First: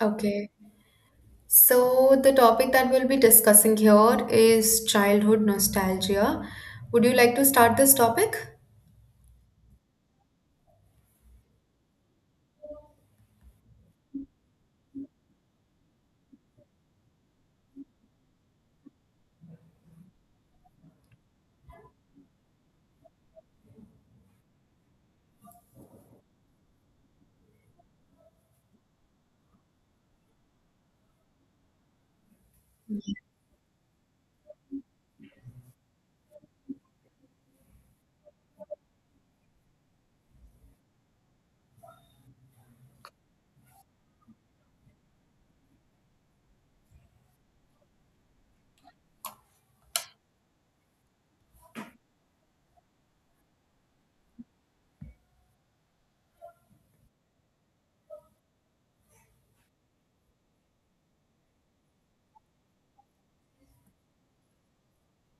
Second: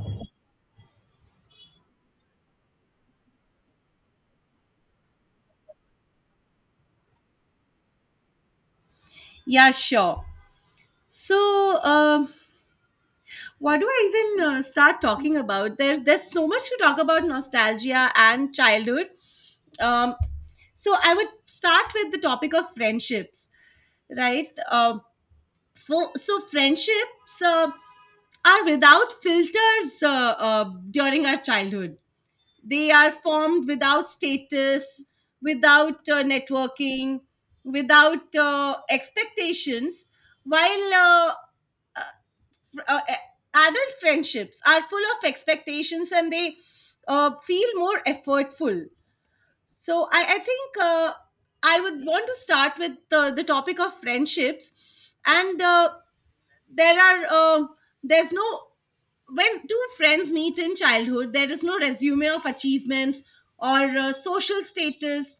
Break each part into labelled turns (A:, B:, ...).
A: Okay. So the topic that we'll be discussing here is childhood nostalgia. Would you like to start this topic?
B: Yeah, sure. So, what do I even start talking about? There's so much to talk about nostalgia and childhood. Um, so I would start with the topic of friendships, right? So friendships are without filters during our childhood. They are formed without status, without networking, without expectations, while uh, adult friendships are full of expectations, and they feel more effortful. So I think, I would want to start with the topic of friendships. And there are um there's no... when two friends meet in childhood, there is no resume of achievements or social status,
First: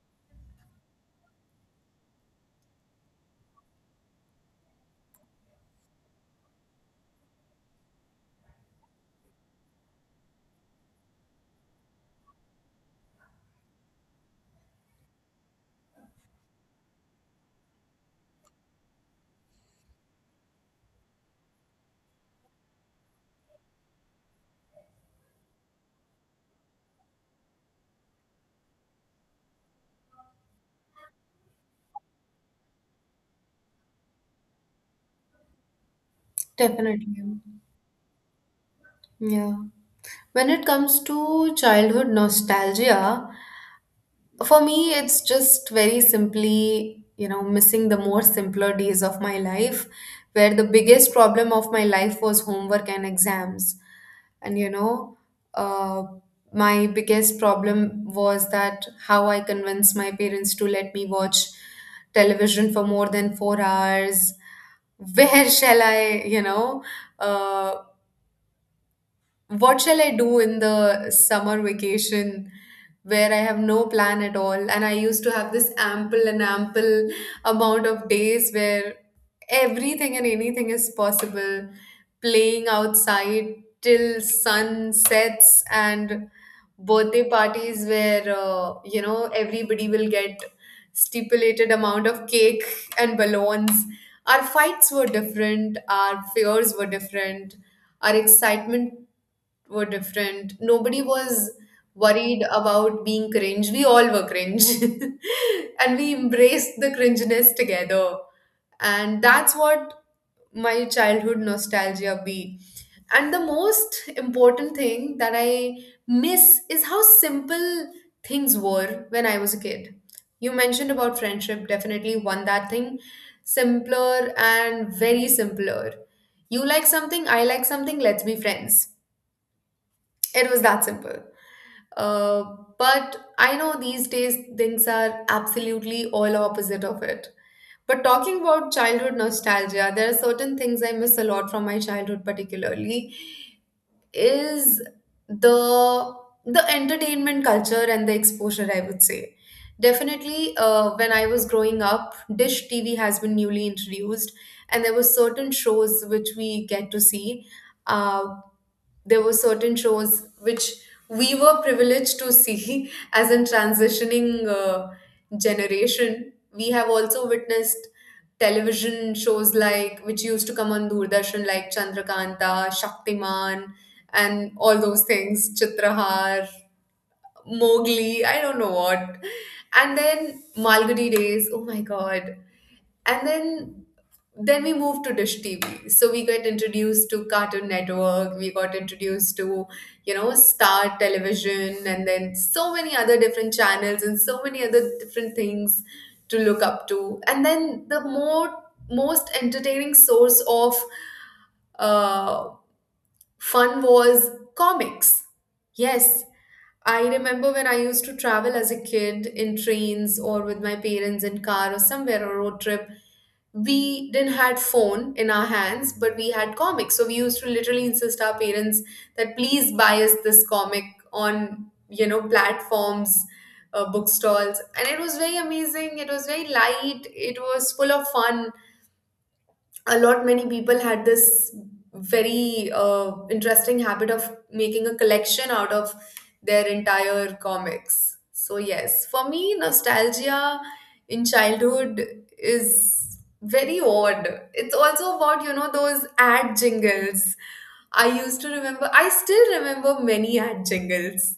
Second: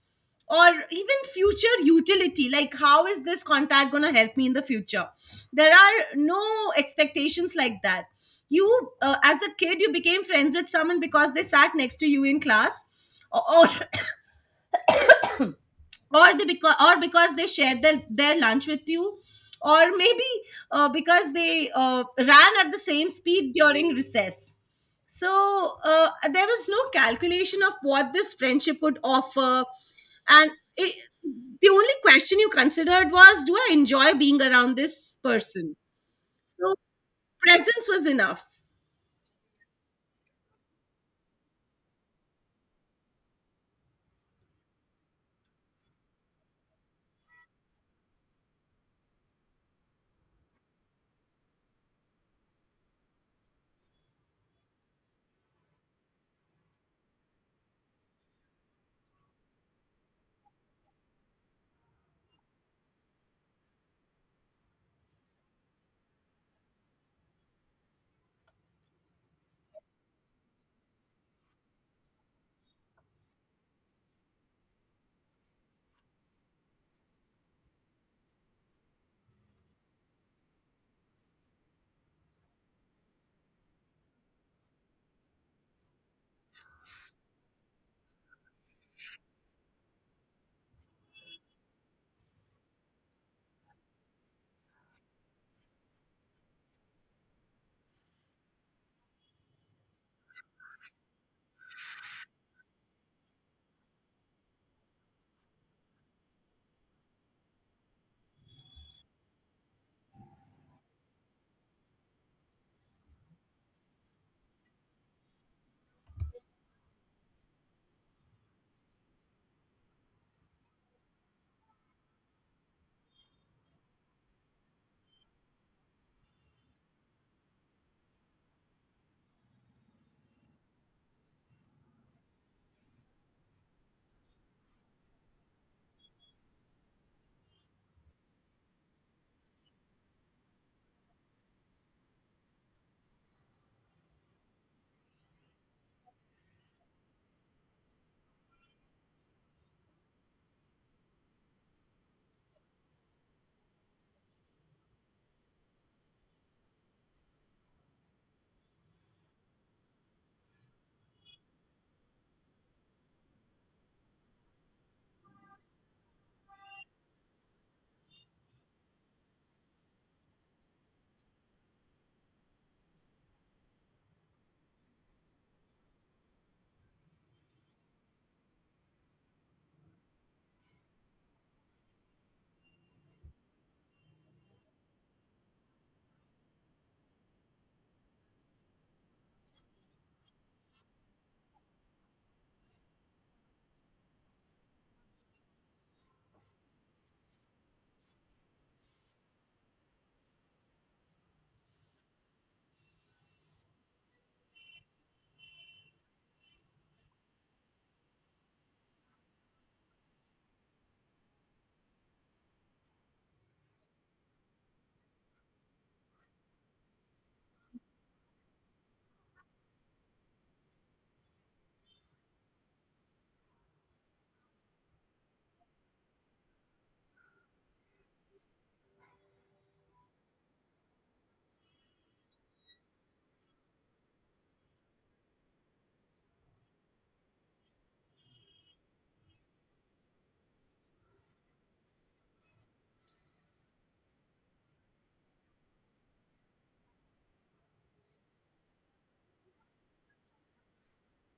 B: or even future utility, like how is this contact going to help me in the future. There are no expectations like that. You As a kid, you became friends with someone because they sat next to you in class, or, or or because they shared their lunch with you. Or maybe because they ran at the same speed during recess. So there was no calculation of what this friendship would offer. And the only question you considered was, do I enjoy being around this person? So
A: Definitely.
B: presence was enough.
A: Yeah. When it comes to childhood nostalgia, for me, it's just very simply, you know, missing the more simpler days of my life, where the biggest problem of my life was homework and exams. And, you know, uh, my biggest problem was that how I convinced my parents to let me watch television for more than 4 hours. Where shall I, you know, uh, what shall I do in the summer vacation where I have no plan at all? And I used to have this ample and ample amount of days where everything and anything is possible, playing outside till sun sets, and birthday parties where you know, everybody will get stipulated amount of cake and balloons. Our fights were different, our fears were different, our excitement were different. Nobody was worried about being cringe. We all were cringe. And we embraced the cringiness together. And that's what my childhood nostalgia be. And the most important thing that I miss is how simple things were when I was a kid. You mentioned about friendship, definitely one that thing simpler and very simpler. You like something, I like something, let's be friends. It was that simple. Uh, but I know these days things are absolutely all opposite of it. But talking about childhood nostalgia, there are certain things I miss a lot from my childhood, particularly is the the entertainment culture and the exposure, I would say. Definitely when I was growing up, dish TV has been newly introduced, and there were certain shows which we get to see. uh, there were certain shows which we were privileged to see as a transitioning generation. We have also witnessed television shows like which used to come on Doordarshan, like Chandrakanta, Shaktiman, and all those things, Chitrahar, Mowgli, I don't know what. And then Malgudi Days, oh my god, and then we moved to dish TV, so we got introduced to cartoon network, we got introduced to, you know, star television, and then so many other different channels and so many other different things to look up to. And then the more most entertaining source of uh, fun was comics. Yes, I remember when I used to travel as a kid in trains or with my parents in car or somewhere or road trip. We didn't had phone in our hands, but we had comics. So we used to literally insist our parents that please buy us this comic on, you know, platforms, bookstalls, and it was very amazing. It was very light. It was full of fun. A lot many people had this very interesting habit of making a collection out of their entire comics. So yes, for me, nostalgia in childhood is very odd. It's also about, you know, those ad jingles. I used to remember, I still remember many ad jingles.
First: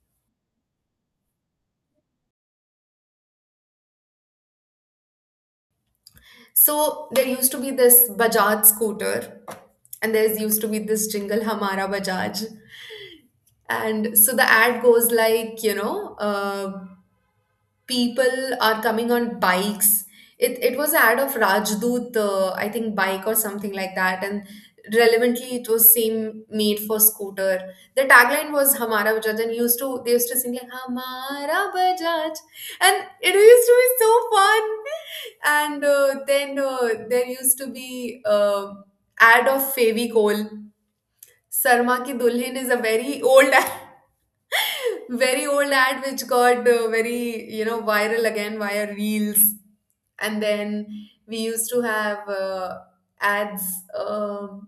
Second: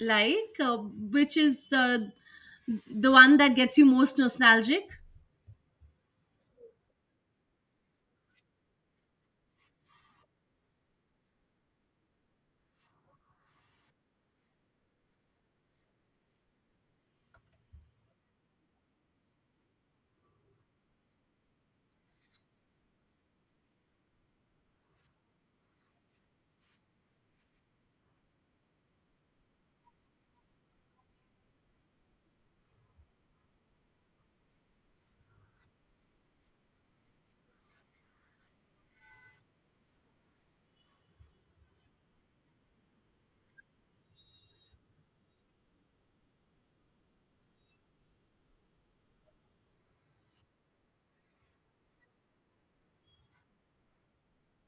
B: Like which is the one that gets you most nostalgic?
A: So there used to be this Bajaj scooter, and there used to be this jingle, Hamara Bajaj. And so the ad goes like, you know, people are coming on bikes. It was an ad of Rajdoot, I think bike or something like that. And relevantly, it was same made for scooter. The tagline was Hamara Bajaj, and used to, they used to sing like Hamara Bajaj. And it used to be so fun. And then there used to be ad of Fevicol. Sarma Ki Dulhin is a very old ad. Very old ad which got very, you know, viral again via reels. And then we used to have ads, um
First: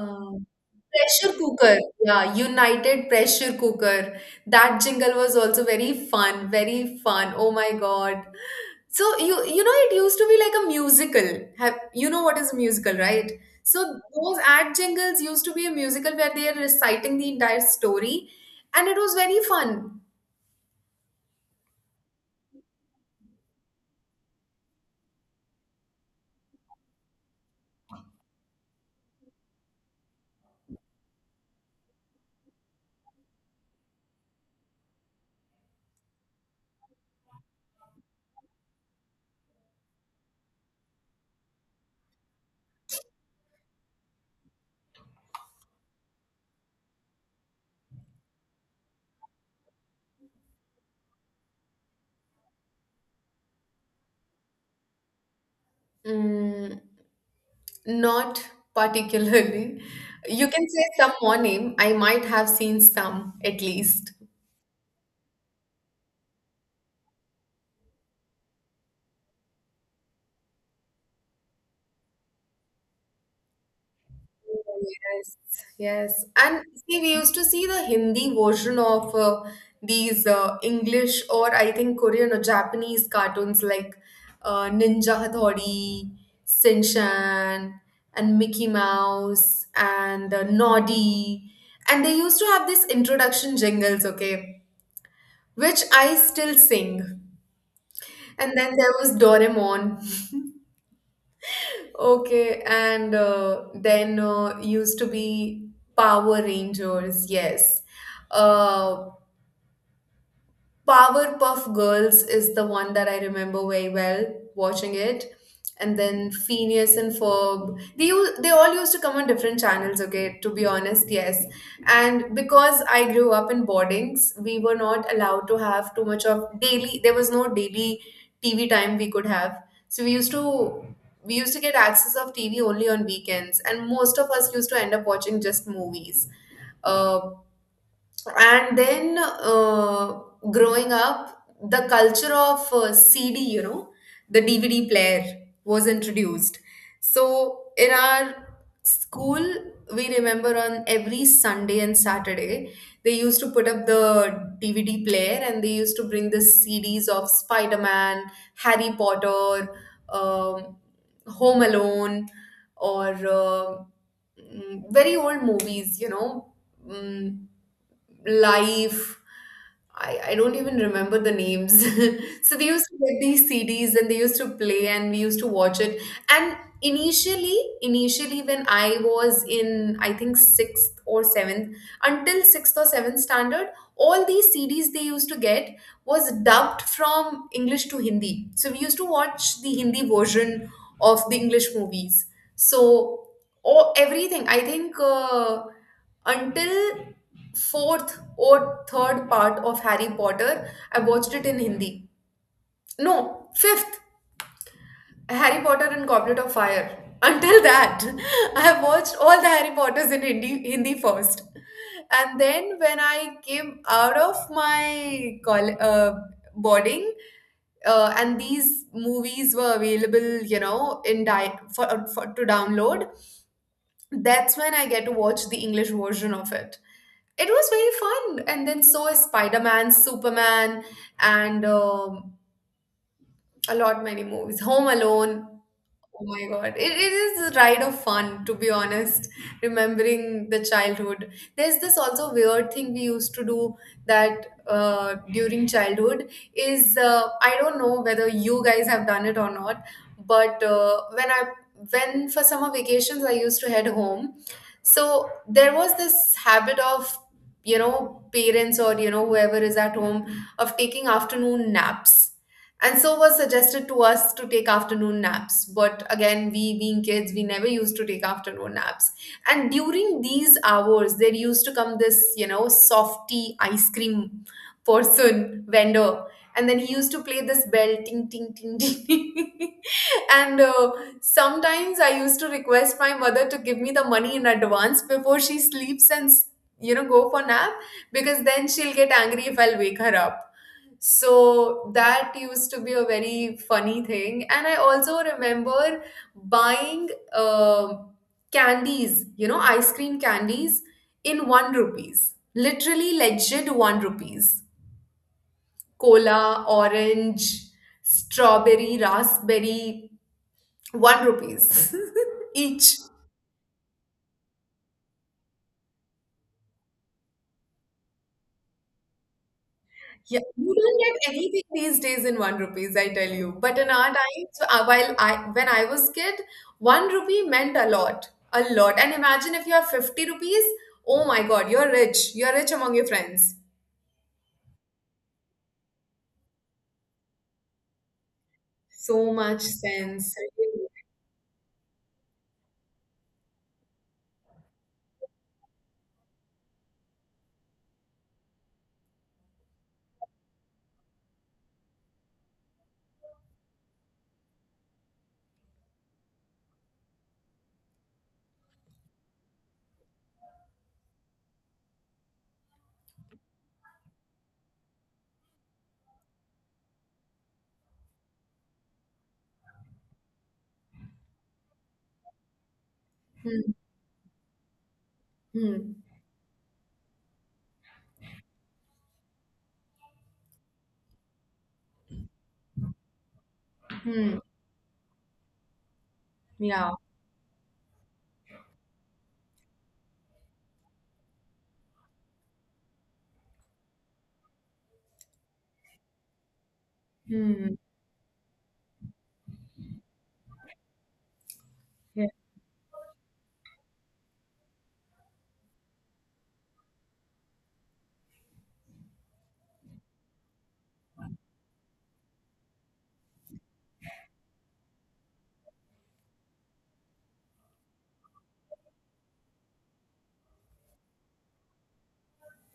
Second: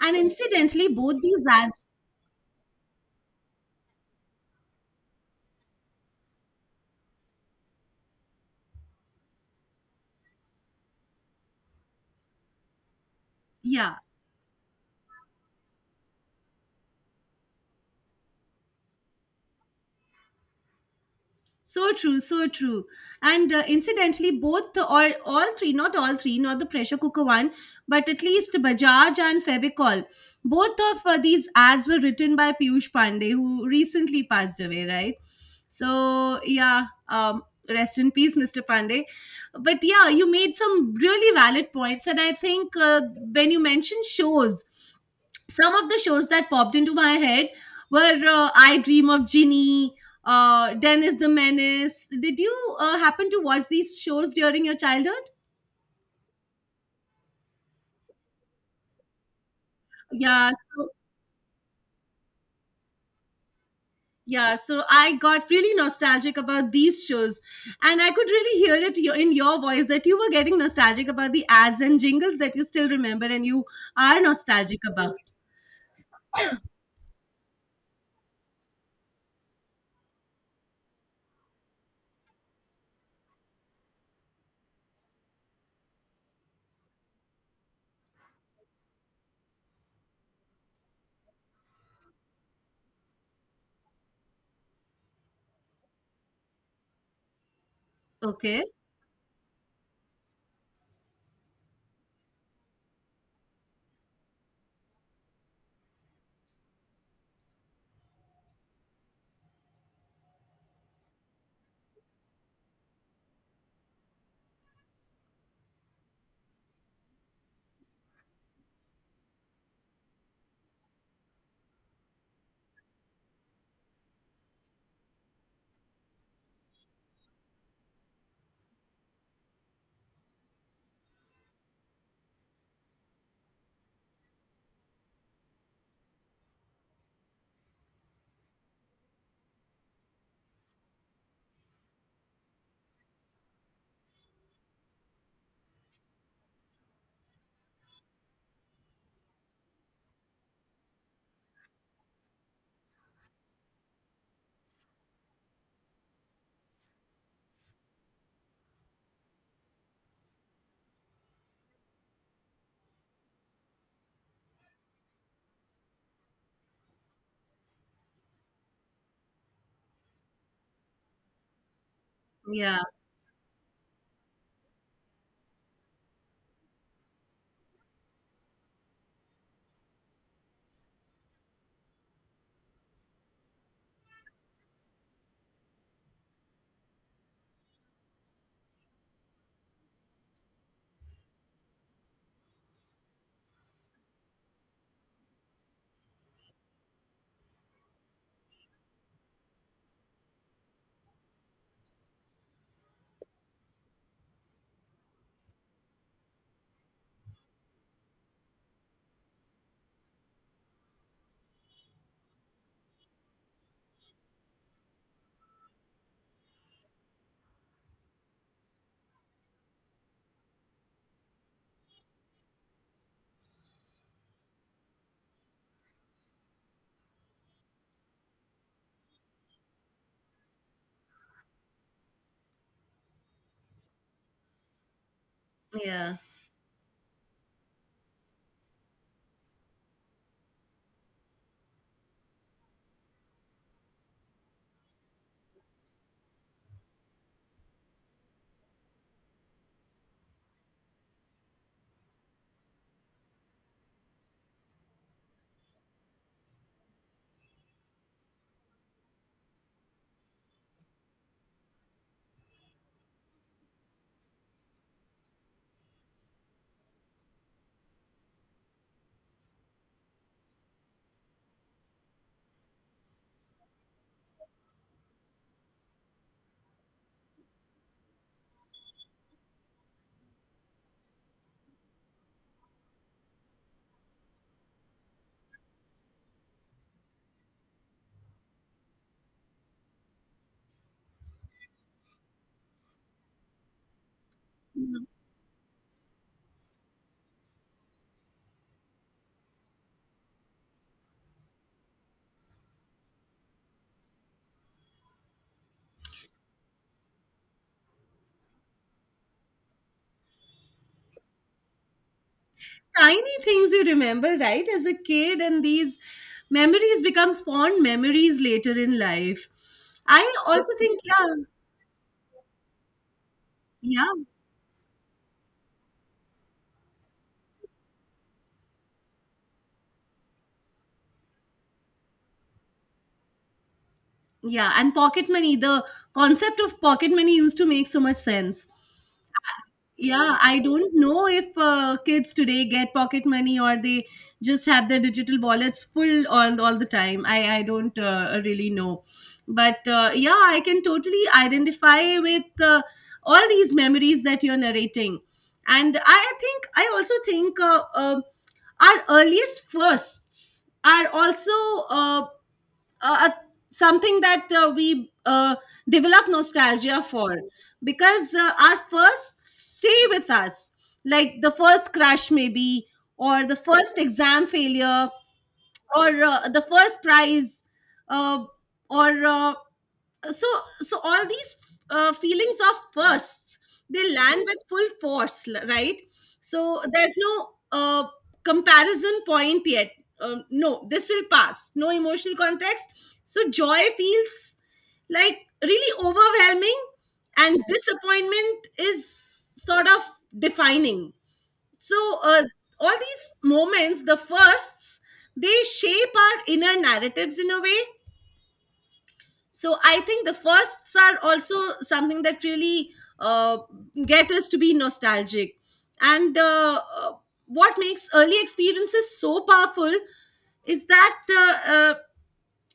B: And incidentally, both
A: pressure
B: these
A: cooker,
B: ads.
A: yeah, united pressure cooker. That jingle was also very fun, very fun, oh my god. So you know, it used to be like a musical. Have, you know what is a musical, right? So
B: Yeah.
A: those ad jingles used to be a musical where they are reciting the entire story, and it was very fun.
B: So true, so true. And incidentally, all three, not all three, not the pressure cooker one, but at least Bajaj and Fevicol, both of these ads were written by Piyush Pandey, who recently passed away, right? So yeah. Rest in peace, Mr. Pandey. But yeah, you made some really valid points. And I think when you mentioned shows, some of the shows that popped into my head were I Dream of Ginny, Dennis the Menace. Did you happen to watch these shows during your childhood?
A: Mm, not particularly. You
B: Yeah,
A: can say
B: so
A: some more name. I might have seen some at least.
B: yeah, so I got really nostalgic about these shows. And I could really hear it in your voice that you were getting nostalgic about the ads and jingles that you still remember and you are nostalgic about.
A: Yes, yes. And see, we used to see the Hindi version of these English or I think Korean or Japanese cartoons, like Ninja Hathawari, Shinchan, and Mickey Mouse, and Noddy. And they used to have these introduction jingles, okay, which I still sing. And
B: Okay,
A: then there was Doraemon. Okay, and then used to be Power Rangers, yes. Uh, Powerpuff Girls is the one that I remember very well watching it. And then Phineas and Ferb. They all used to come on different channels, okay, to be honest, yes. And because I grew up in boardings, we were not allowed to have too much of daily, there was no daily TV time we could have. So we used to get access of TV only on weekends, and most of us used to end up watching just movies. Uh. And then growing up, the culture of CD, you know, the DVD player was introduced. So in our school, we remember on every Sunday and Saturday, they used to put up the DVD player and they used to bring the CDs of Spider Man, Harry Potter, um, Home Alone, or very old movies, you know. Mm, Life. I don't even remember the names. So they
B: yeah,
A: used to get these CDs and they used to play and we used to watch it. And initially when I was in I think sixth or seventh, until sixth or seventh standard, all these CDs they used to get was dubbed from English to Hindi. So we used to watch the Hindi version of the English movies. So, oh, everything. I think until fourth or third part of Harry Potter, I watched it in Hindi. No, fifth, Harry Potter and Goblet of Fire. Until that, I have watched all the Harry Potters in Hindi, Hindi first. And then when I came out of boarding, and these movies were available, you know, for to download, that's when I get to watch the English version of it. It was very fun, and then so is Spider Man, Superman, and a lot many movies. Home Alone.
B: yeah.
A: Oh my God. It is a ride of fun, to be honest, remembering the childhood. There's this also weird thing we used to do that during childhood is I don't know whether you guys have done it or not, but when for summer vacations I used to head home. So there was this habit of, you know, parents, or, you know, whoever is at home, of taking afternoon naps, and so was suggested to us to take afternoon naps. But again, we being kids, we never used to take afternoon naps. And during these hours, there used to come this, you know, softy ice cream person, vendor. And then he used to play this bell, ting, ting, ting, ting. And sometimes I used to request my mother to give me the money in advance before she sleeps and, you know, go for nap, because then she'll get angry if I'll wake her up. So that used to be a very funny thing. And I also remember buying um candies, you know, ice cream candies in one rupees. Literally legit one rupees. Cola, orange, strawberry, raspberry, one rupees each.
B: Tiny things you remember, right, as a kid, and these memories become fond memories later in life. I
A: Yeah,
B: also
A: you
B: think,
A: don't get
B: yeah.
A: anything these days in one rupees, I tell you. But in
B: Yeah.
A: our times, while I when I was kid, one rupee meant a lot, a lot. And imagine if you have 50 rupees, oh my God, you're rich. You're rich among your friends.
B: Yeah, and pocket money, the concept of pocket money used to make so much sense.
A: So much sense.
B: Yeah, I don't know if kids today get pocket money or they just have their digital wallets full all the time. I don't really know, but yeah, I can totally identify with all these memories that you're narrating. And I also think our earliest firsts are also uh, uh, a- something that we develop nostalgia for. Because our first stay with us, like the first crush maybe, or the
A: Hmm,
B: first exam failure,
A: hmm,
B: or the first prize, uh, or so so all these feelings of firsts, they
A: hmm.
B: land with full force, right? So
A: Yeah.
B: there's no comparison point yet. No "this will pass", no emotional context, so joy feels like really overwhelming, and
A: Hmm.
B: disappointment is sort of defining. So
A: Yeah.
B: all these moments, the firsts, they shape our inner narratives in a way. So I think the firsts are also something that really uh, get us to be nostalgic. And what makes early experiences so powerful is that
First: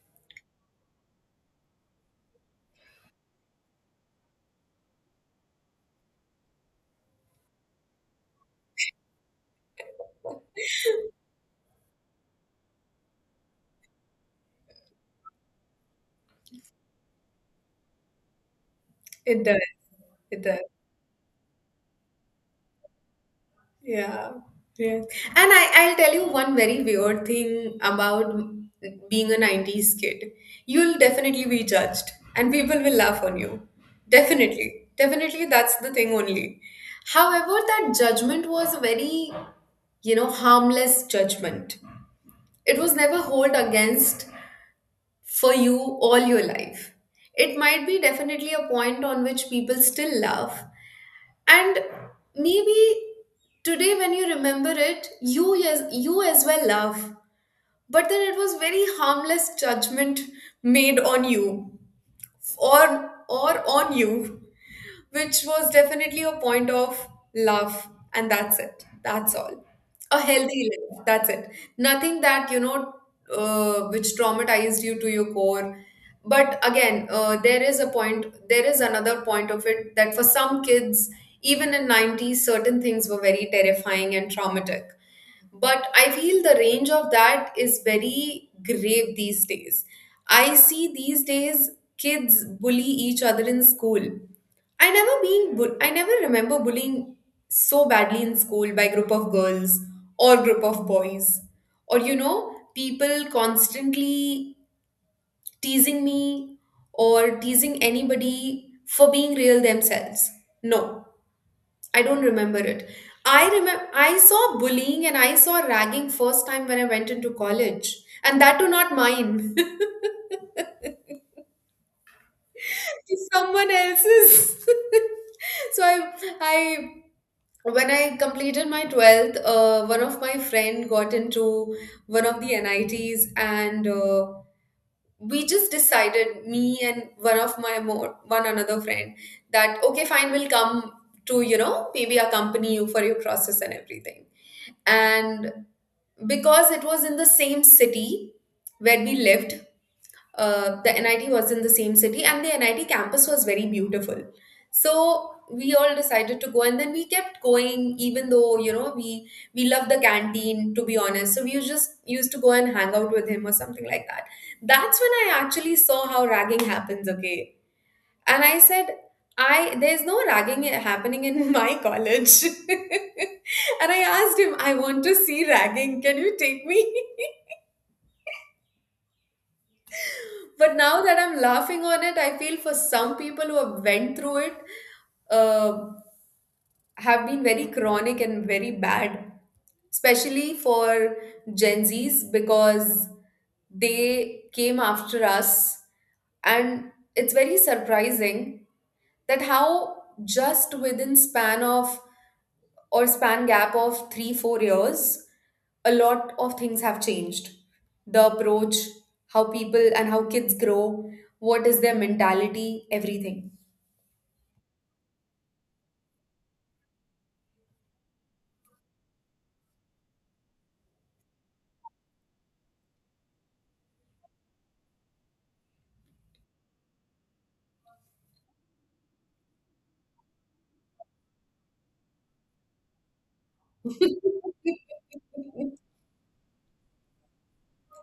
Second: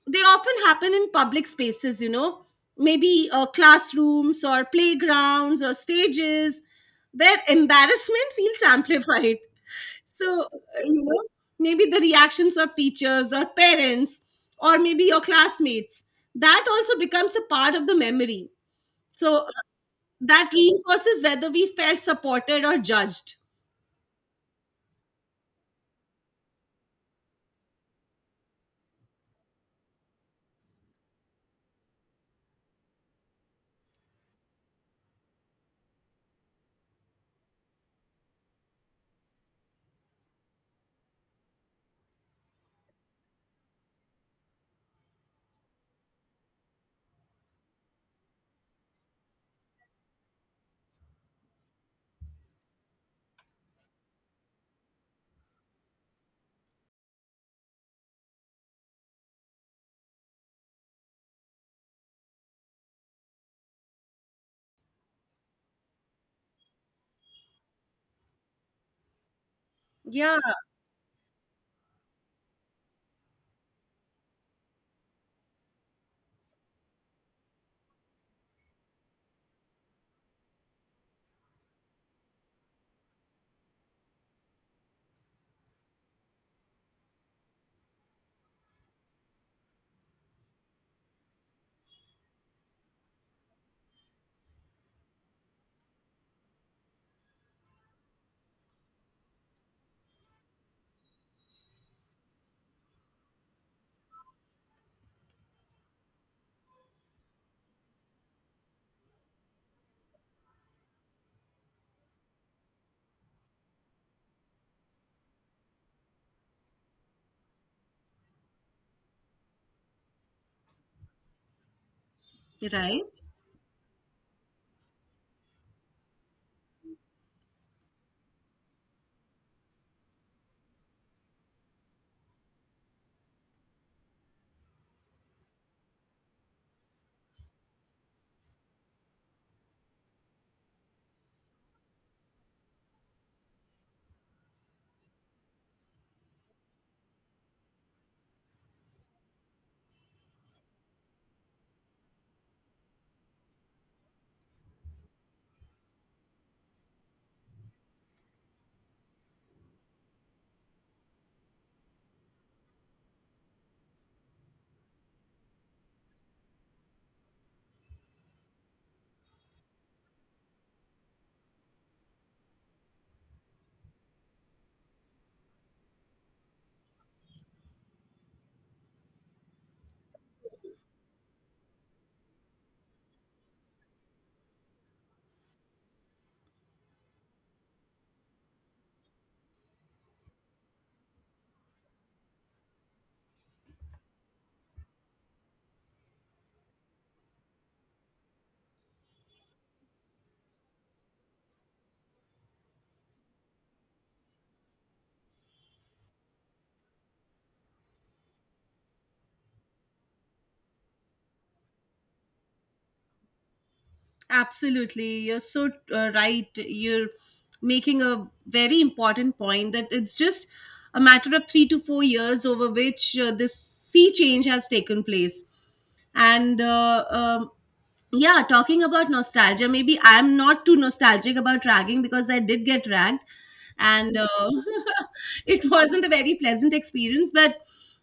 B: they often happen in public spaces, you know, maybe classrooms or playgrounds or stages, where embarrassment feels amplified. So you know, maybe the reactions of teachers or parents, or maybe your classmates, that also becomes a part of the memory. So
A: It does. It
B: that
A: does.
B: reinforces whether we felt supported or judged.
A: Yeah, yes. And I'll tell you one very weird thing about being a 90s kid. You'll definitely be judged, and people will laugh on you. Definitely. Definitely, that's the thing only. However, that judgment was a very, you know, harmless judgment. It was never hold against for you all your life. It might be definitely a point on which people still laugh, and maybe today when you remember it, you, yes, you as well laugh, but then it was very harmless judgment made on you or on you, which was definitely a point of love, and that's it. That's all. A
B: Yeah.
A: healthy life. That's it. Nothing that, you know, which traumatized you to your core. But again, there is a point, there is another point of it that for some kids, even in 90s, certain things were very terrifying and traumatic. But I feel the range of that is very grave these days. I see these days kids bully each other in school. I never remember bullying so badly in school by group of girls or group of boys, or you know, people constantly teasing me or teasing anybody for being real themselves. No, I don't remember it. I remember I saw bullying and I saw ragging first time when I went into college, and that too not mine, to
B: Right.
A: someone else's. so I When I completed my 12th, one of my friend got into one of the NITs, and we just decided, me and one of my more one another friend, that okay, fine, we'll come to, you know, maybe accompany you for your process and everything, and because it was in the same city where we lived. The NIT was in the same city, and the NIT campus was very beautiful, so we all decided to go and then we kept going even though, you know, we love the canteen, to be honest, so we just used to go and hang out with him or something like that. That's when I actually saw how ragging happens, okay. And I said, I there's no ragging happening in my college. And I asked him, I want to see ragging. Can you take me? But now that I'm laughing on it, I feel for some people who have went through it, uh, have been very chronic and very bad, especially for Gen Zs because they came after us, and it's very surprising that how just within span gap of 3 4 years a lot of things have changed, the approach, how people and how kids grow, what is their mentality, everything.
B: Absolutely. You're so right. You're making a very important point that it's just a matter of 3 to 4 years over which this sea change has taken place. And yeah, talking about nostalgia, maybe I'm not too nostalgic about ragging because I did get ragged, and it wasn't a very pleasant experience, but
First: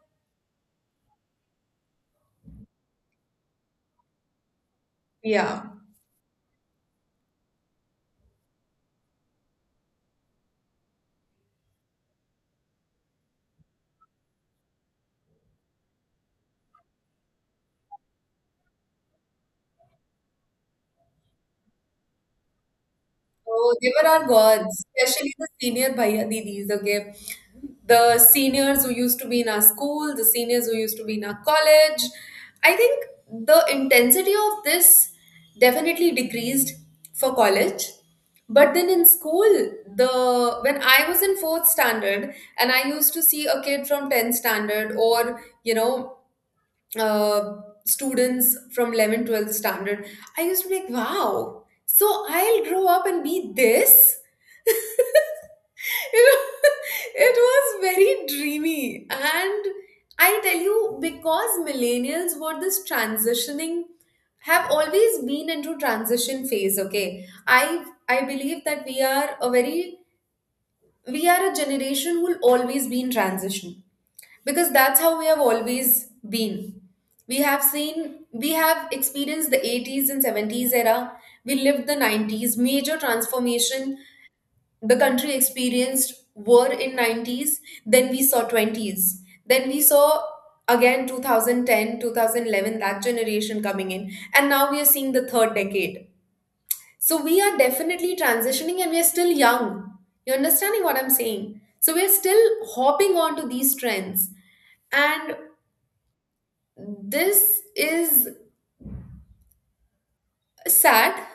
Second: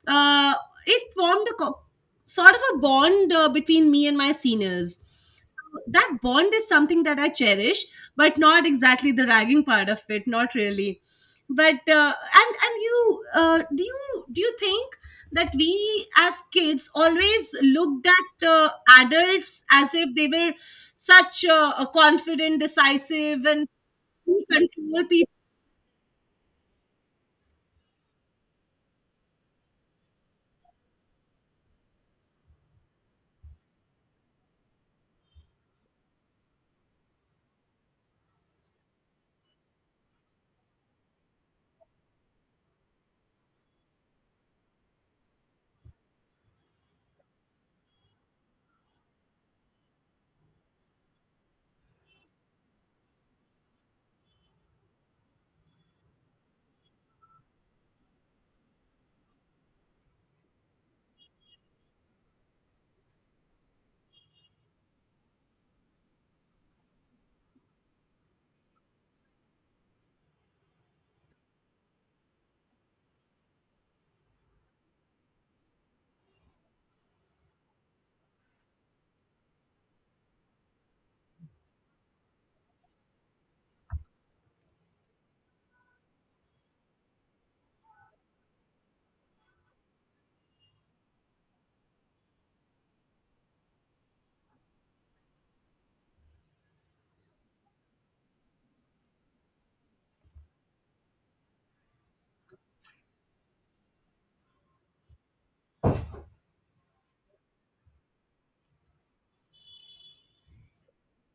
B: uh, it formed sort of a bond between me and my seniors.
A: Yeah.
B: So that bond is something that I cherish, but not exactly the ragging part of it, not really. But and you do you think that we as kids always looked at adults as if they were such a confident, decisive, and
A: Oh, they were our gods,
B: control people?
A: especially the senior bhaiya didis, okay? The seniors who used to be in our school, the seniors who used to be in our college. I think the intensity of this definitely decreased for college. But then in school, the when I was in fourth standard and I used to see a kid from 10th standard or, you know, uh, students from 11 12th standard, I used to be like, wow, so I'll grow up and be this. You know, it was very dreamy. And I tell you, because millennials were this transitioning have always been into transition phase, okay. I believe that we are a very we are a generation who'll always be in transition, because that's how we have always been. We have seen we have experienced the 80s and 70s era. We lived the 90s major transformation the country experienced were in 90s. Then we saw 20s, then we saw again 2010, 2011, that generation coming in, and now we are seeing the third decade. So we are definitely transitioning, and we are still young. You're understanding what I'm saying, so we're still hopping on to these trends. And this is sad.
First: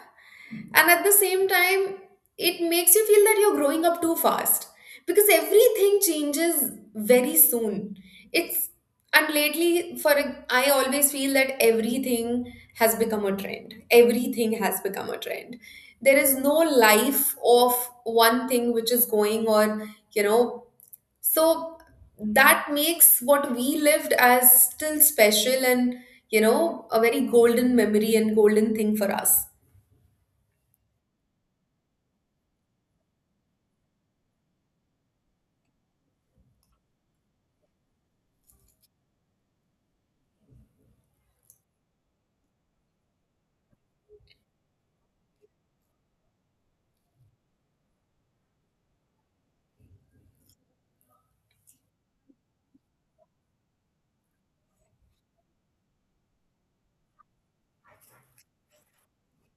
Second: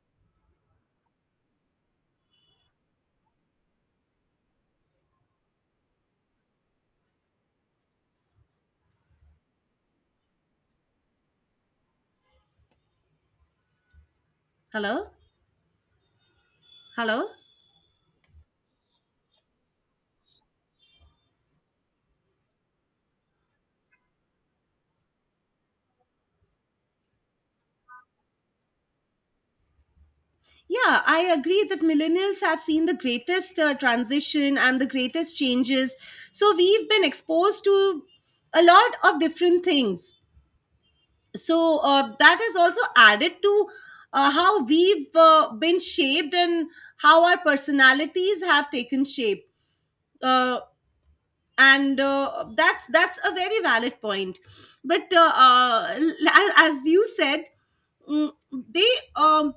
A: And at the same time, it makes you feel that you're growing up too fast because everything changes very soon. It's And lately, I always feel that everything has become a trend, everything has become
B: Hello,
A: a trend. There is no
B: hello.
A: life of one thing which is going, or you know, so that makes what we lived as still special and, you know, a very golden memory and golden thing for us.
B: Yeah, I agree that millennials have seen the greatest transition and the greatest changes. So we've been exposed to a lot of different things. So that has also added to how we've been shaped and how our personalities have taken shape. Uh, and that's a very valid point. But as you said, mm, they um,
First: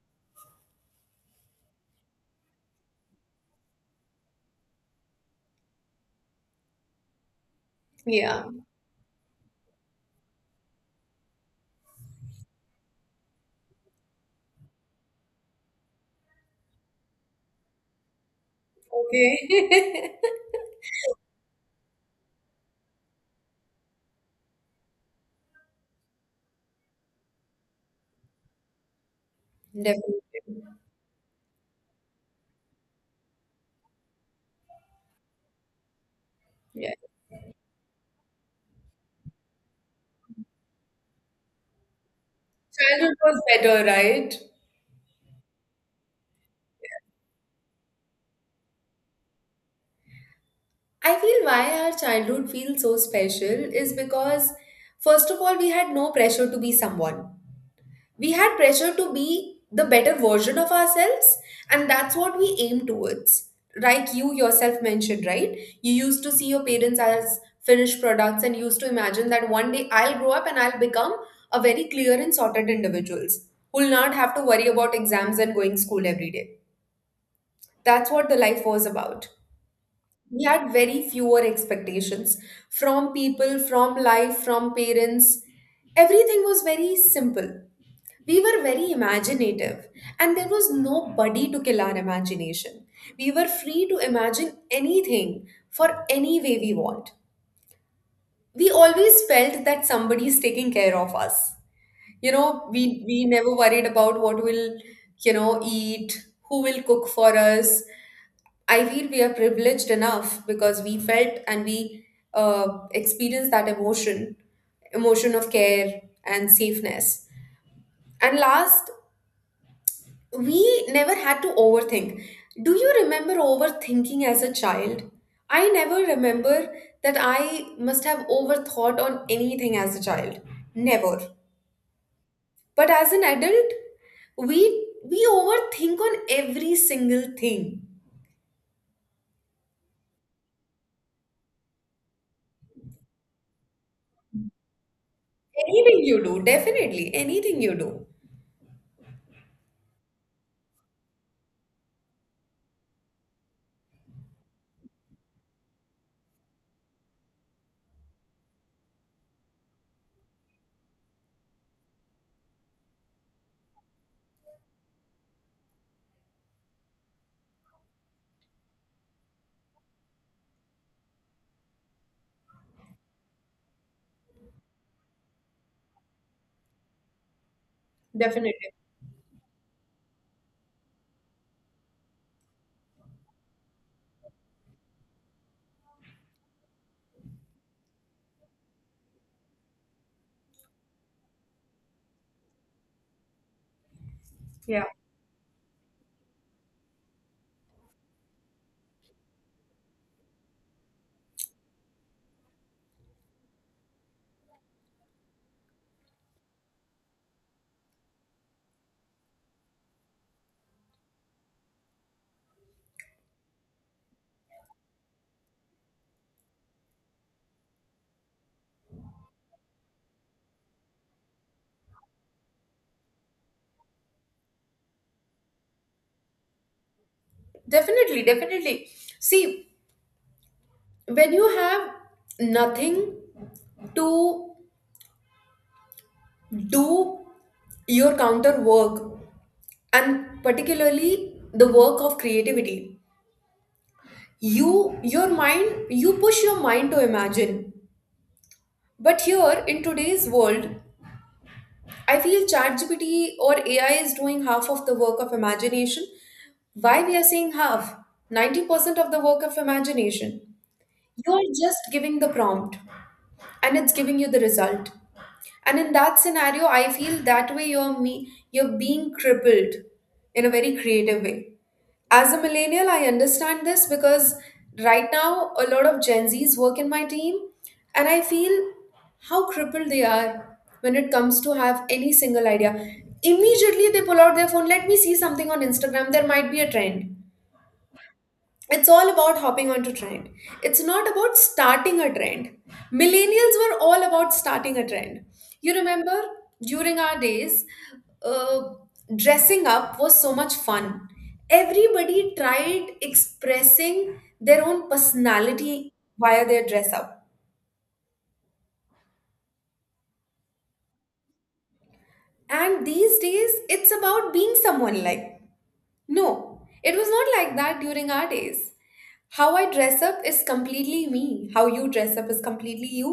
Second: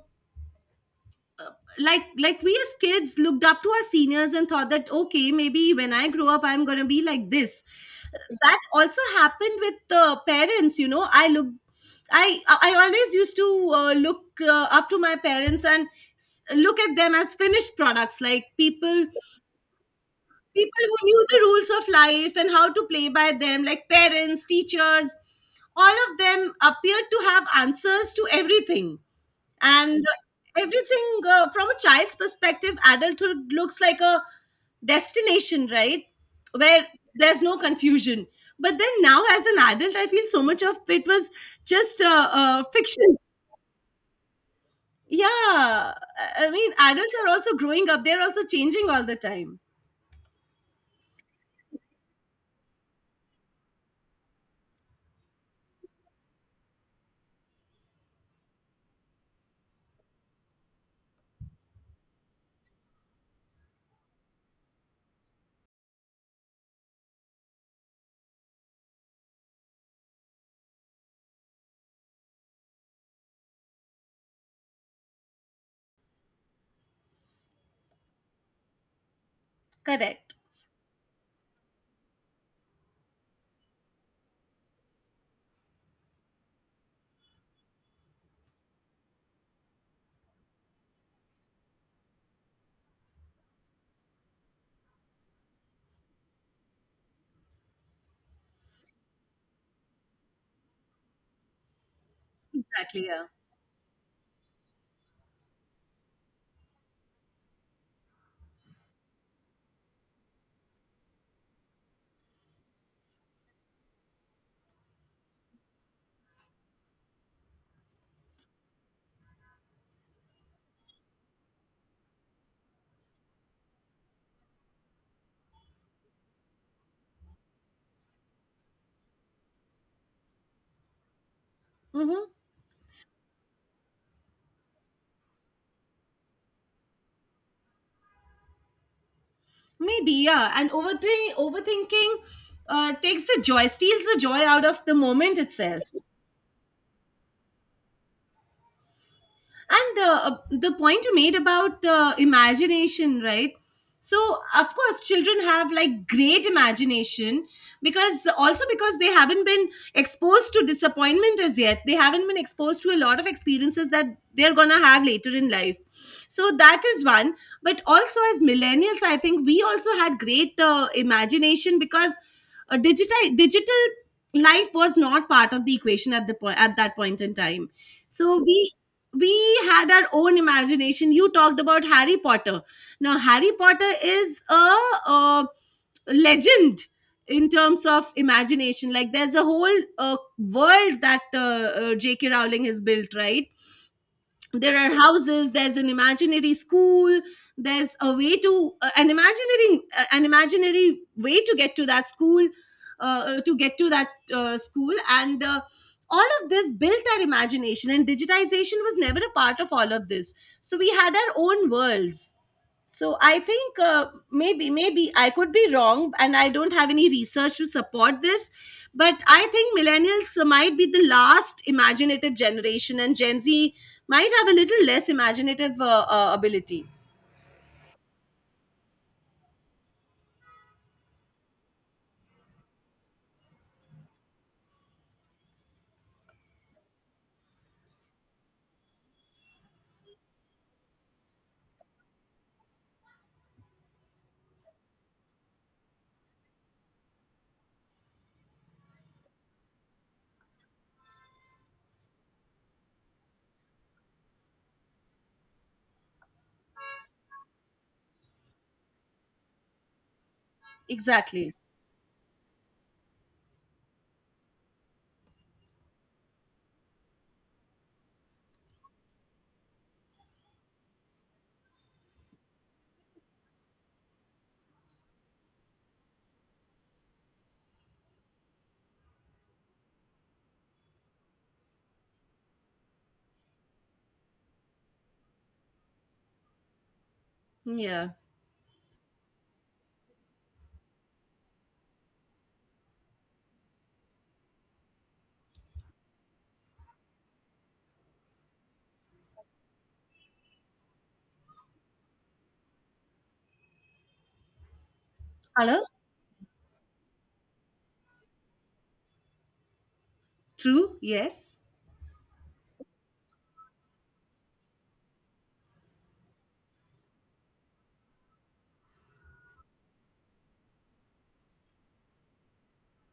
B: like we as kids looked up to our seniors and thought that, okay, maybe when I grow up, I'm going to be like this.
A: Yeah.
B: That also happened with the parents. You know, I always used to look up to my parents, and look at them as finished products, like people
A: Okay.
B: people who knew the rules of life and how to play by them, like parents, teachers, all of them appeared to have answers to everything. And
A: Definitely.
B: everything from a child's perspective, adulthood looks like a destination, right? Where
A: Yeah.
B: there's no confusion. But then now as an adult, I feel so much of it was just
A: Childhood
B: fiction.
A: was better, right?
B: Yeah, I mean adults are also growing up, they're also changing all the time.
A: I feel why our childhood feels so special is because, first of all, we had no pressure to be someone. We had pressure to be the better version of ourselves, and that's what we aim towards. Like, you yourself mentioned right, you used to see your parents as finished products and used to imagine that one day I'll grow up and I'll become a very clear and sorted individuals who'll not have to worry about exams and going school every day. That's what the life was about.
B: Correct.
A: We had very fewer expectations from people, from life, from parents. Everything was very simple. We were very imaginative, and there was nobody to kill our imagination. We were free to imagine anything for any way we want. We always felt that somebody is taking care of us. You know, we,
B: Exactly. Yeah.
A: we never worried about what we'll, eat, who will cook for us. I feel we are privileged enough because we felt and we experienced that emotion, emotion of care and safeness. And last, we never had to overthink. Do you remember overthinking as a child? I never remember that I must have overthought on anything as a child. Never.
B: Mm-hmm.
A: But as an adult, we overthink on every single thing.
B: Maybe, yeah. And overthinking takes the joy, steals the joy out of the moment itself.
A: Anything you do, definitely. Anything you do.
B: And the point you made about imagination, right? So of course children have, like, great imagination, because also because they haven't been exposed to disappointment as yet, they haven't been exposed to a lot of experiences that they're gonna have later in life. So that is one. But also, as millennials, I think we also had great imagination, because digital life was not part of the equation at that point in time. So we
A: Definitely.
B: we had our own imagination. You talked about Harry Potter. Now Harry Potter is a, uh legend in terms of imagination. Like, there's a whole world that JK Rowling has built, right? There
A: Yeah.
B: are houses, there's an imaginary school, there's a way to... an imaginary way to get to that school, uh, to get to that school, and all of this built our imagination, and digitization was never a part of all of this. So we had our own worlds. So I think maybe I could be wrong, and I don't have any research to support this, but I think millennials might be the last imaginative generation, and Gen Z might have a little less imaginative ability.
A: Definitely, definitely. See, when you have nothing to do your counter work, and particularly the work of creativity, you push your mind to imagine. But here in today's world, I feel ChatGPT or AI is doing half of the work of imagination. Why we are saying half? 90% of the work of imagination. You're
B: Exactly.
A: just giving the prompt and it's giving you the result. And in that scenario, I feel that way you're being crippled in a very creative way. As a millennial, I understand this because right now a lot of Gen Z's work in my team, and I feel how crippled they are when it comes to have any single idea. Immediately they pull out their phone, let me see something on Instagram, there might be a trend.
B: Yeah.
A: It's all about hopping onto trend, it's not about starting a trend. Millennials were all about starting a trend. You remember during our days, uh, dressing up was so much fun. Everybody tried expressing their own personality via their dress up.
B: True. Yes.
A: And these days it's about being someone, like, no, it was not like that during our days. How I dress up is completely me. How you dress up is completely you.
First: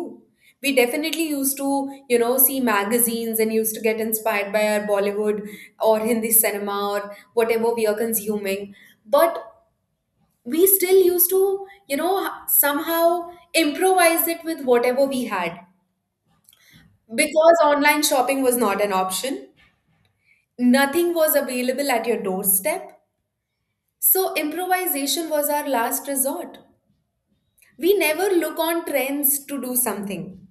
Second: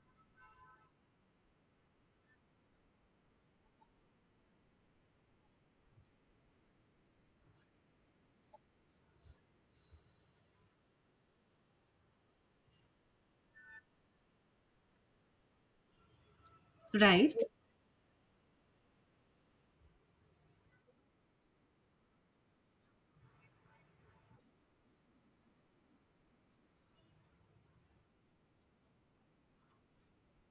A: We definitely used to, see magazines and used to get inspired by our Bollywood or Hindi cinema or whatever we are consuming. But we still used to, somehow improvise it with whatever we had.
B: Right.
A: Because online shopping was not an option, nothing was available at your doorstep. So improvisation was our last resort. We never look on trends to do something.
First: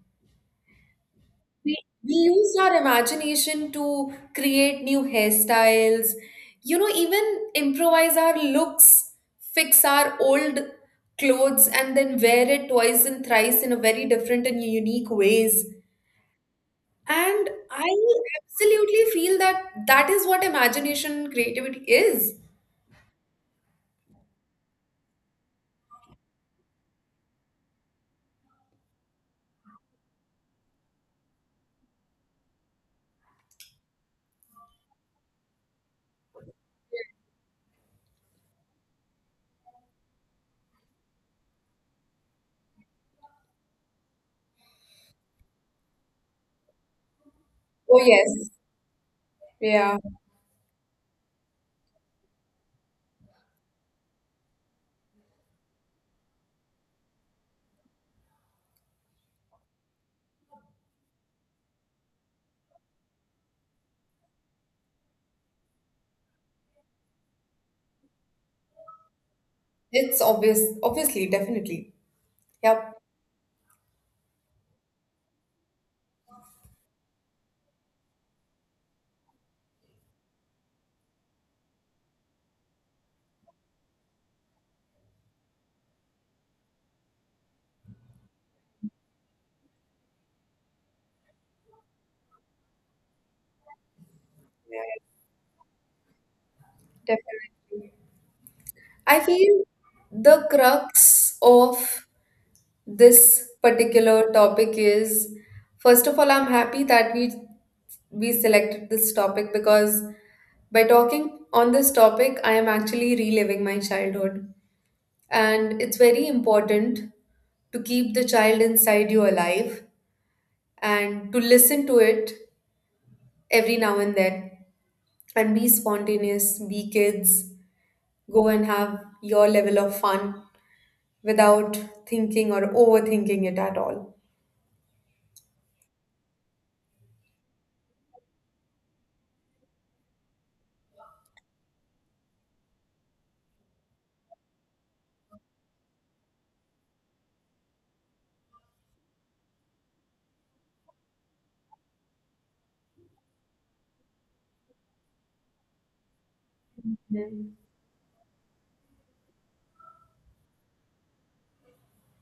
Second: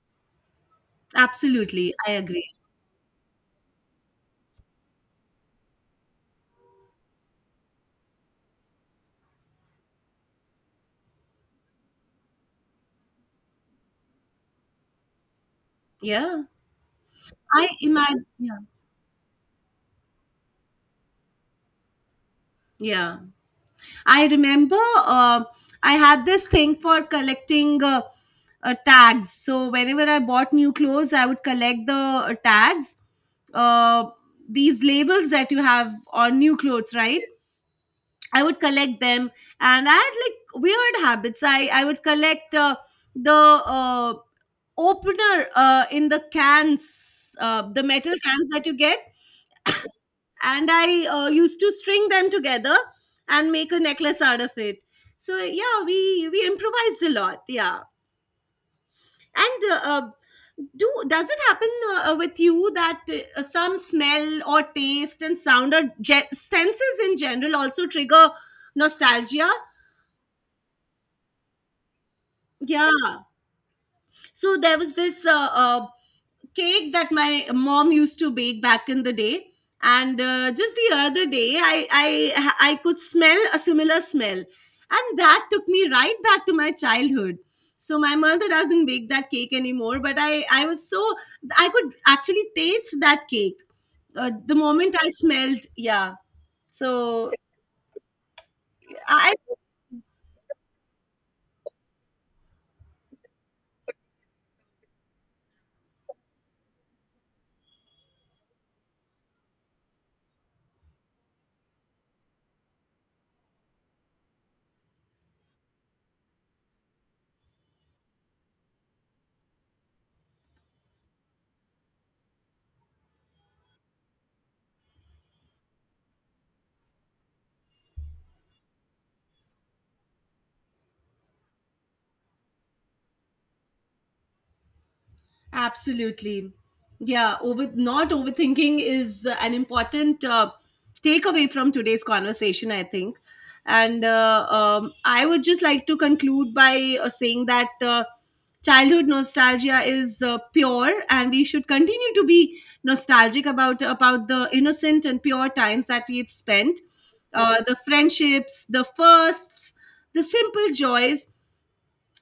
A: We-
B: Absolutely. I
A: We
B: agree.
A: use our imagination to create new hairstyles, even improvise our looks, fix our old clothes, and then wear it twice and thrice in a very different and unique ways.
B: Yeah.
A: And
B: I
A: I
B: imagine. Yeah.
A: absolutely feel that that is what imagination and creativity is.
B: Yeah. I remember uh, I had this thing for collecting tags. So whenever I bought new clothes, I would collect the tags, uh, these labels that you have on new clothes, right? I would collect them, and I had, like, weird habits. I would collect the opener in the cans, the
A: Oh,
B: metal cans
A: yes.
B: that you get,
A: Yeah.
B: and I used to string them together and make a necklace out of it. So yeah, we improvised a lot, yeah. And do does it happen with you that some smell or taste and sound or senses in general also trigger nostalgia?
A: It's obvious, obviously, definitely. Yep.
B: Yeah. So there was this cake that my mom used to bake back in the day. And just the other day, I could smell a similar smell, and that took me right back to my childhood. So my mother doesn't bake that cake anymore, but I was so... I could actually taste that cake the
A: Yeah,
B: moment I smelled. Yeah. So
A: definitely. I
B: I...
A: feel the crux of this particular topic is, first of all, I'm happy that we selected this topic because by talking on this topic, I am actually reliving my childhood. And it's very important to keep the child inside you alive and to listen to it every now and then, and be spontaneous, be kids, go and have your level of fun without thinking or overthinking it at all.
B: Absolutely. Yeah, over not overthinking is an important takeaway from today's conversation, I think. And I would just like to conclude by saying that childhood nostalgia is pure, and we should continue to be nostalgic about the innocent and pure times that we've spent,
A: Mhm.
B: the friendships, the firsts, the simple joys,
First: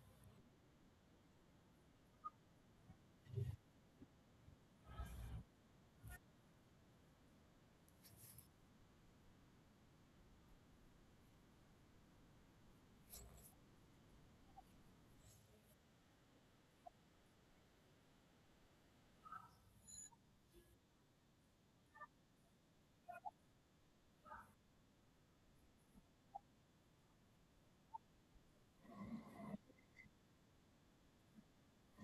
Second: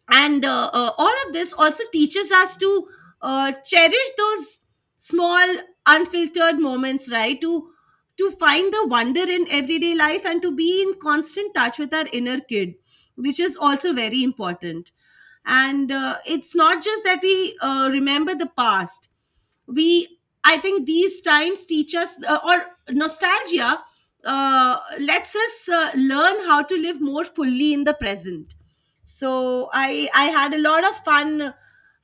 B: and all of this also teaches us to cherish those small unfiltered moments, right? To find the wonder in everyday life and to be in constant touch with our inner kid, which is also very important. And it's not just that we remember the past. We I think these times teach us... or nostalgia lets us learn how to live more fully in the present. So I had a lot of fun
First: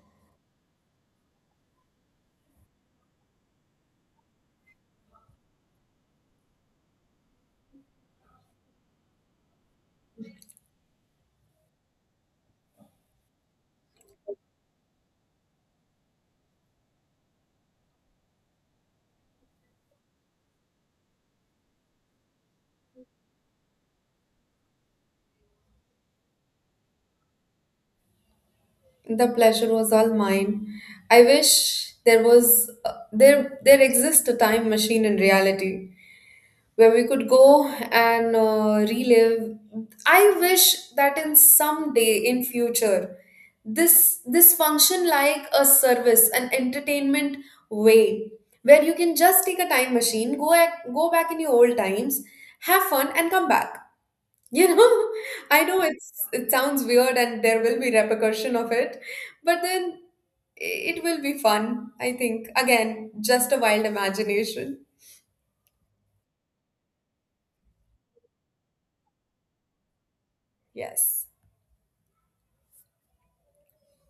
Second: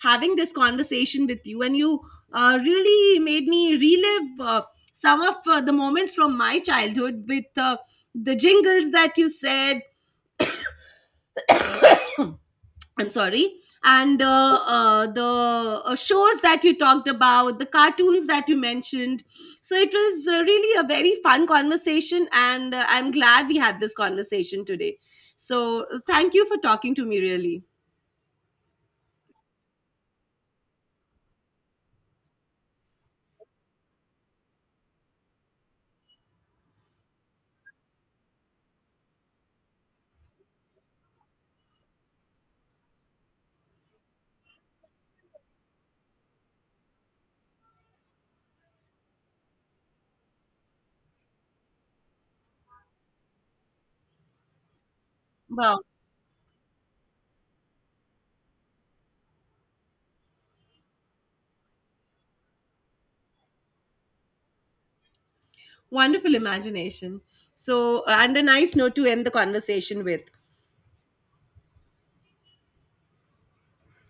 B: having this conversation with you. And you really made me relive some of the moments from my childhood with the jingles that you said. I'm sorry. And the shows that you talked about, the cartoons that you mentioned. So it was really a very fun conversation, and I'm glad we had this conversation today. So thank you for talking to me, really.
A: The pleasure was all mine. I wish there was there there exists a time machine in reality where we could go and relive. I wish that in some day in future this function like a service, an entertainment way where you can just take a time machine, go back in your old times, have fun, and come back. You know, I
B: Wow.
A: know it sounds weird and there will be repercussion of it, but then it will be fun, I think. Again, just a wild imagination.
B: Wonderful imagination. So, and a nice note to end the conversation with.
A: Yes.